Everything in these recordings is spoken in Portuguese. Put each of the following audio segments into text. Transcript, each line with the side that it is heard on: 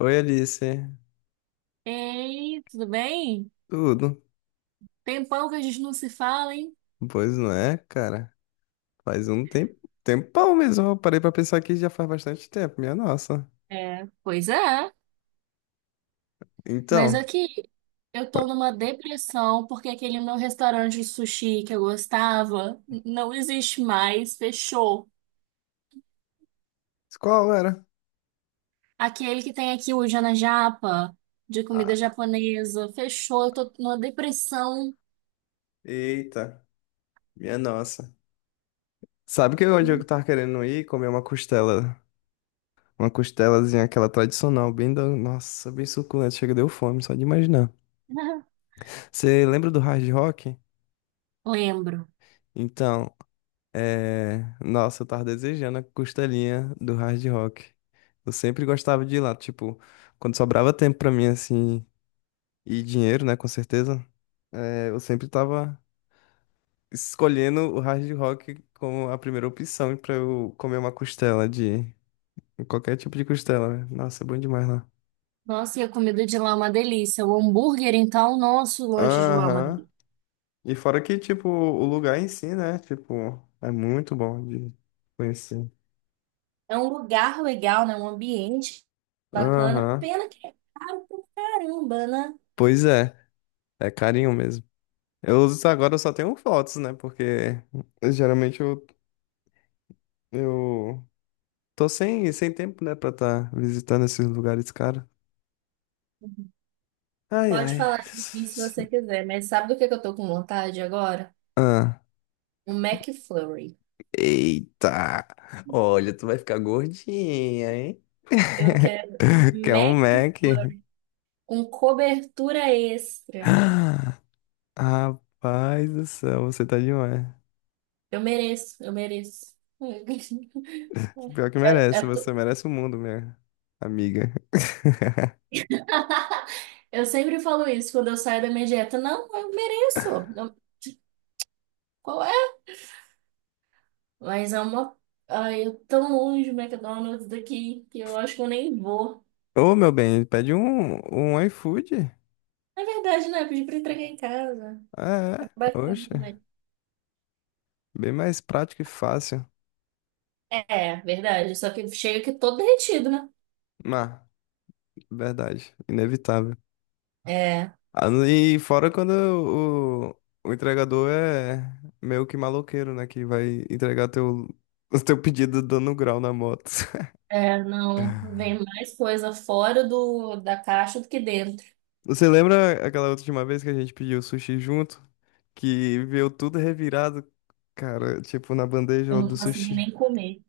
left: Oi, Alice.
right: Ei, tudo bem?
left: Tudo?
right: Tempão que a gente não se fala, hein?
left: Pois não é, cara. Faz um tempo, tempão mesmo. Eu parei pra pensar que já faz bastante tempo, minha nossa.
right: É, pois é, mas
left: Então,
right: aqui eu tô
left: qual
right: numa depressão porque aquele meu restaurante de sushi que eu gostava não existe mais, fechou.
left: qual era?
right: Aquele que tem aqui o Jana Japa, de comida
left: Ah,
right: japonesa, fechou. Eu tô numa depressão.
left: eita, minha nossa. Sabe que onde eu tava querendo ir comer uma costela, uma costelazinha aquela tradicional, bem da, nossa, bem suculenta, chega deu fome só de imaginar. Você lembra do Hard Rock?
right: Lembro.
left: Então, é, nossa, eu tava desejando a costelinha do Hard Rock. Eu sempre gostava de ir lá, tipo, quando sobrava tempo pra mim, assim, e dinheiro, né, com certeza, é, eu sempre tava escolhendo o Hard Rock como a primeira opção pra eu comer uma costela de qualquer tipo de costela, né? Nossa, é bom demais lá.
right: Nossa, e a comida de lá é uma delícia. O hambúrguer, então, nosso lanche de lá é uma
left: Aham.
right: delícia.
left: E fora que, tipo, o lugar em si, né, tipo, é muito bom de conhecer.
right: É um lugar legal, né? Um ambiente bacana.
left: Aham.
right: Pena que é caro pra caramba, né?
left: Pois é, é carinho mesmo. Eu uso agora, eu só tenho fotos, né? Porque geralmente eu tô sem tempo, né, pra estar visitando esses lugares, cara. Ai,
right: Pode
left: ai.
right: falar de mim se você quiser, mas sabe do que eu tô com vontade agora?
left: Ah.
right: Um McFlurry.
left: Eita! Olha, tu vai ficar gordinha, hein?
right: Eu quero um
left: Quer um Mac?
right: McFlurry com cobertura extra.
left: Ah, rapaz do céu, você tá demais.
right: Eu mereço, eu mereço.
left: Pior que
right: Eu,
left: merece,
right: eu tô-
left: você merece o mundo, minha amiga.
right: eu sempre falo isso quando eu saio da minha dieta. Não, eu mereço. Não, qual é. Mas é uma. Ai, eu tão longe do McDonald's daqui que eu acho que eu nem vou.
left: Ô, meu bem, pede um iFood.
right: É verdade, né? Pedi pra entregar em casa. É
left: Ah, é,
right: bacana
left: oxe.
right: também.
left: Bem mais prático e fácil.
right: É, verdade. Só que chega aqui todo derretido, né?
left: Mas, verdade, inevitável.
right: É,
left: Ah, e fora quando o entregador é meio que maloqueiro, né? Que vai entregar teu, o teu pedido dando grau na moto.
right: é, não. Vem mais coisa fora da caixa do que dentro.
left: Você lembra aquela última vez que a gente pediu sushi junto? Que veio tudo revirado, cara, tipo, na
right: Eu
left: bandeja do
right: não consegui
left: sushi.
right: nem comer.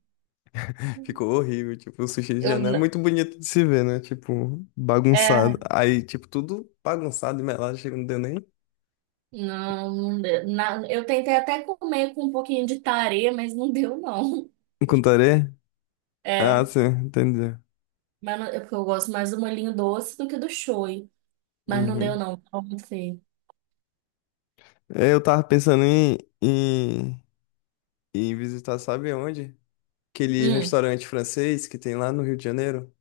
left: Ficou horrível, tipo, o sushi
right: Eu,
left: já não é
right: n-
left: muito bonito de se ver, né? Tipo,
right: é,
left: bagunçado. Aí, tipo, tudo bagunçado e melado, chega não deu nem.
right: não, deu. Na, eu tentei até comer com um pouquinho de tarê, mas não deu, não.
left: Um contaré? Ah,
right: É,
left: sim, entendi.
right: mas é porque eu gosto mais do molhinho doce do que do show. Mas não deu,
left: Uhum.
right: não. Qual vai ser?
left: É, eu tava pensando em visitar, sabe onde? Aquele
right: Hum.
left: restaurante francês que tem lá no Rio de Janeiro.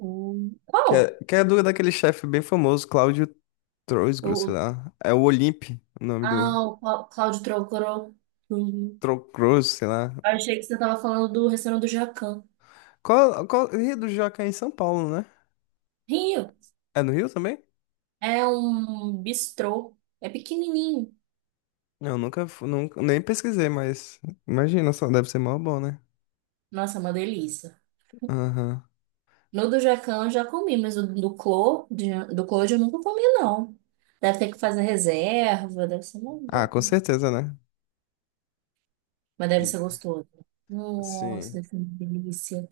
left: Que
right: Qual?
left: é, que é do, daquele chefe bem famoso, Cláudio
right: O,
left: Troisgros, sei
right: o-
left: lá. É o Olympe, o nome do
right: Cláudio Trocoró. Uhum.
left: Trocros, sei lá.
right: Eu achei que você tava falando do restaurante do Jacan.
left: Qual, Rio do Jaca é em São Paulo, né?
right: Rio.
left: É no Rio também?
right: É um bistrô. É pequenininho.
left: Não, nunca, nunca, nem pesquisei, mas imagina, só deve ser mó bom, né?
right: Nossa, é uma delícia.
left: Aham.
right: No do Jacan eu já comi, mas o do Clô, do Clô eu nunca comi, não. Deve ter que fazer reserva, deve ser uma
left: Ah, com
right: doideira.
left: certeza, né?
right: Mas deve ser
left: E-
right: gostoso. Nossa,
left: sim.
right: deve ser uma delícia.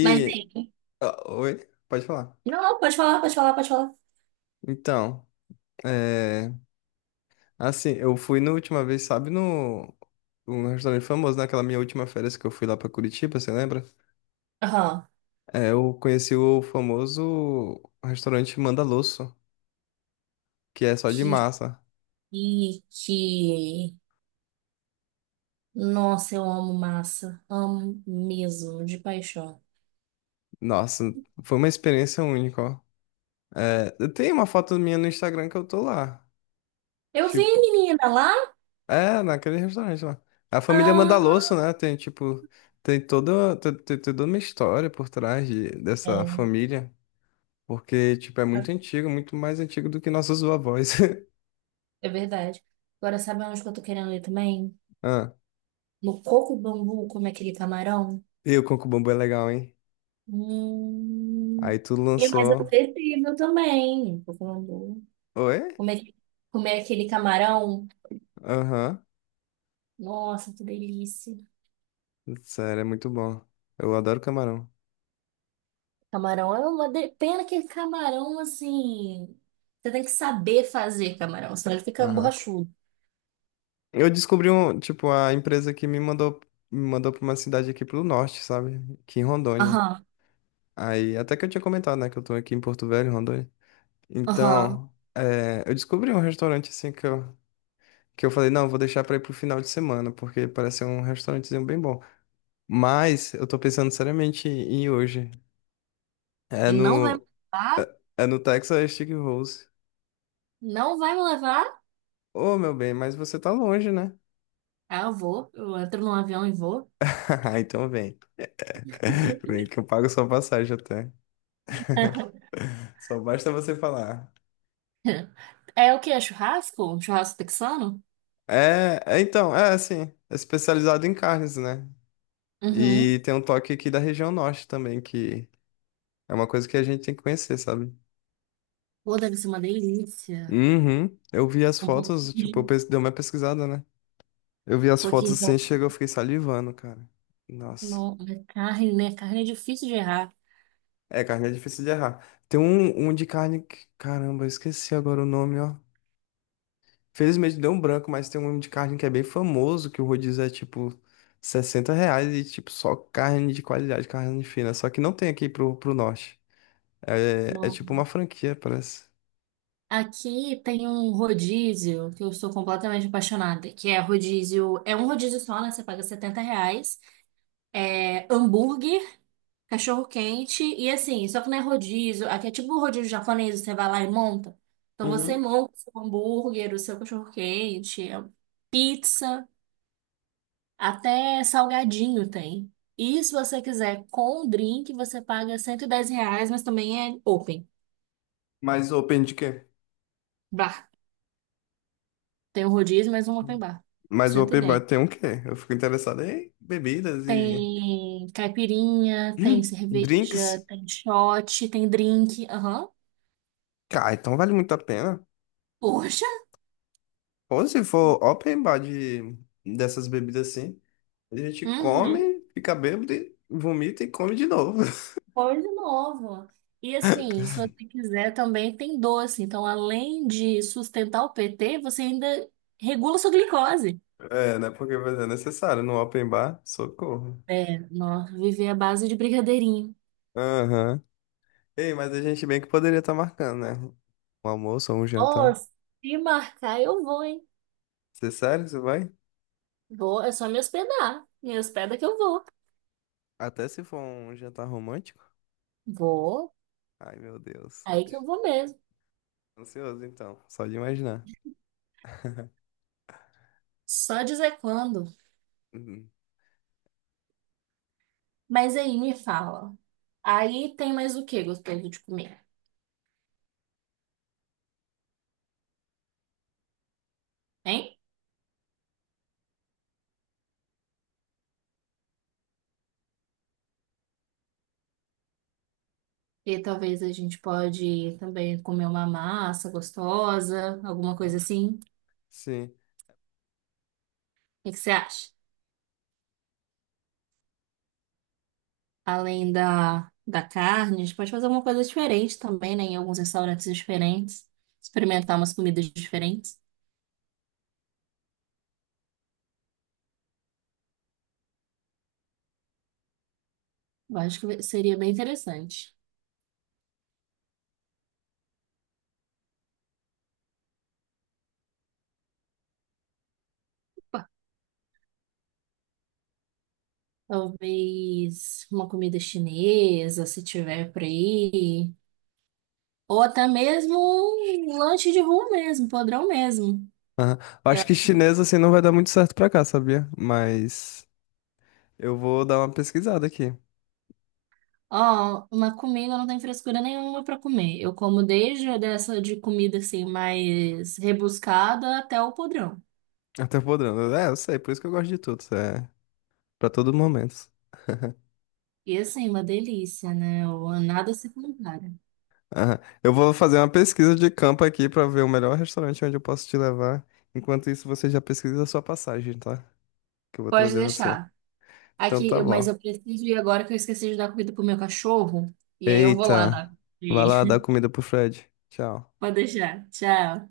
right: Mas aí.
left: Ah, oi, pode falar.
right: Não, não, pode falar, pode falar, pode falar.
left: Então, é, assim, eu fui na última vez, sabe, no um restaurante famoso, naquela minha última férias que eu fui lá pra Curitiba, você lembra?
right: Aham.
left: É, eu conheci o famoso restaurante Mandaloso, que é só de massa.
right: E que, nossa, eu amo massa, amo mesmo, de paixão.
left: Nossa, foi uma experiência única, ó. É, eu tenho uma foto minha no Instagram que eu tô lá.
right: Eu vi,
left: Tipo,
right: menina, lá.
left: é, naquele restaurante lá. A família
right: Ah,
left: Mandaloso, né? Tem, tipo, tem toda uma história por trás dessa
right: é,
left: família. Porque, tipo, é muito antigo, muito mais antigo do que nossos vovós.
right: é verdade. Agora sabe onde que eu tô querendo ir também?
left: Ah,
right: No coco bambu, como é aquele camarão?
left: e o Coco Bambu é legal, hein?
right: Hum.
left: Aí tu
right: E mais
left: lançou.
right: acessível também, coco bambu.
left: Oi?
right: Comer, comer aquele camarão.
left: Aham.
right: Nossa, que delícia.
left: Sério, é muito bom. Eu adoro camarão.
right: Camarão é uma de- pena que camarão assim, você tem que saber fazer camarão, senão ele fica
left: Aham.
right: borrachudo.
left: Eu descobri um, tipo, a empresa que me mandou pra uma cidade aqui pro norte, sabe? Aqui em Rondônia.
right: Aham,
left: Aí, até que eu tinha comentado, né, que eu tô aqui em Porto Velho, Rondônia.
right: aham.
left: Então, é, eu descobri um restaurante assim que eu falei, não, eu vou deixar pra ir pro final de semana, porque parece ser um restaurantezinho bem bom. Mas eu tô pensando seriamente em ir hoje. É
right: E não vai me
left: no,
right: levar,
left: é no Texas Stick Rose.
right: não vai me levar.
left: Ô, meu bem, mas você tá longe, né?
right: Ah, eu vou, eu entro num avião e vou.
left: Então vem. Vem que eu pago sua passagem até. Só basta você falar.
right: É o quê? É churrasco? Um churrasco texano?
left: É assim, é especializado em carnes, né?
right: Uhum.
left: E tem um toque aqui da região norte também, que é uma coisa que a gente tem que conhecer, sabe?
right: Pô, deve ser uma delícia.
left: Uhum. Eu vi as fotos, tipo,
right: Um
left: dei uma pesquisada, né? Eu vi as fotos
right: pouquinho de
left: assim, chegou, eu fiquei salivando, cara. Nossa.
right: no, na carne, né? Carne é difícil de errar.
left: É, carne é difícil de errar. Tem um de carne que, caramba, eu esqueci agora o nome, ó. Felizmente deu um branco, mas tem um de carne que é bem famoso, que o rodízio é tipo R$ 60 e tipo só carne de qualidade, carne fina. Só que não tem aqui pro norte. É, é
right: Não.
left: tipo uma franquia, parece.
right: Aqui tem um rodízio que eu sou completamente apaixonada, que é rodízio, é um rodízio só, né? Você paga 70 reais. É hambúrguer, cachorro quente e assim, só que não é rodízio. Aqui é tipo o rodízio japonês, você vai lá e monta. Então você
left: Uhum.
right: monta o seu hambúrguer, o seu cachorro quente, é pizza, até salgadinho tem. E se você quiser com o drink, você paga 110 reais, mas também é open
left: Mas open de quê?
right: bar. Tem o rodízio, mas um open bar, por
left: Mas o
right: cento e
left: open bar
right: dez
left: tem um quê? Eu fico interessado em bebidas e
right: Tem caipirinha, tem
left: hum,
right: cerveja,
left: drinks.
right: tem shot, tem drink. Aham.
left: Cara, então vale muito a pena.
right: Poxa!
left: Ou se for open bar de, dessas bebidas assim, a gente
right: Uhum.
left: come, fica bêbado, e vomita e come de novo.
right: Coisa nova. E assim, se você quiser também tem doce. Então, além de sustentar o PT, você ainda regula sua glicose.
left: É, né? Porque mas é necessário no open bar, socorro.
right: É, nós viver à base de brigadeirinho.
left: Aham. Ei, mas a gente bem que poderia estar marcando, né? Um almoço ou um jantar.
right: Nossa, se marcar eu vou, hein?
left: Você é sério, você vai?
right: Vou, é só me hospedar. Me hospeda que eu vou.
left: Até se for um jantar romântico?
right: Vou,
left: Ai, meu Deus.
right: aí que eu vou mesmo.
left: Ansioso, então. Só de imaginar.
right: Só dizer quando.
left: Uhum.
right: Mas aí me fala. Aí tem mais o que gostoso de comer, hein? E talvez a gente pode também comer uma massa gostosa, alguma coisa
left: Ah,
right: assim. O
left: sim.
right: que que você acha? Além da carne, a gente pode fazer alguma coisa diferente também, né? Em alguns restaurantes diferentes. Experimentar umas comidas diferentes. Eu acho que seria bem interessante. Opa, talvez uma comida chinesa, se tiver por aí. Ou até mesmo um lanche de rua mesmo, podrão mesmo.
left: Aham. Acho que chinês, assim, não vai dar muito certo pra cá, sabia? Mas eu vou dar uma pesquisada aqui.
right: Ó, uma comida eu não tem frescura nenhuma pra comer. Eu como desde dessa de comida assim mais rebuscada até o podrão.
left: Até podendo. É, eu sei, por isso que eu gosto de tudo. Isso é, para todo momento.
right: E assim, uma delícia, né? O- nada se compara.
left: Aham. Eu vou fazer uma pesquisa de campo aqui pra ver o melhor restaurante onde eu posso te levar. Enquanto isso, você já pesquisa a sua passagem, tá? Que eu vou
right: Pode
left: trazer você.
right: deixar.
left: Então
right: Aqui,
left: tá bom.
right: mas eu preciso ir agora que eu esqueci de dar comida pro meu cachorro. E aí eu vou lá dar
left: Eita.
right: comida pra
left: Vai lá
right: ele.
left: dar comida pro Fred. Tchau.
right: Pode deixar. Tchau.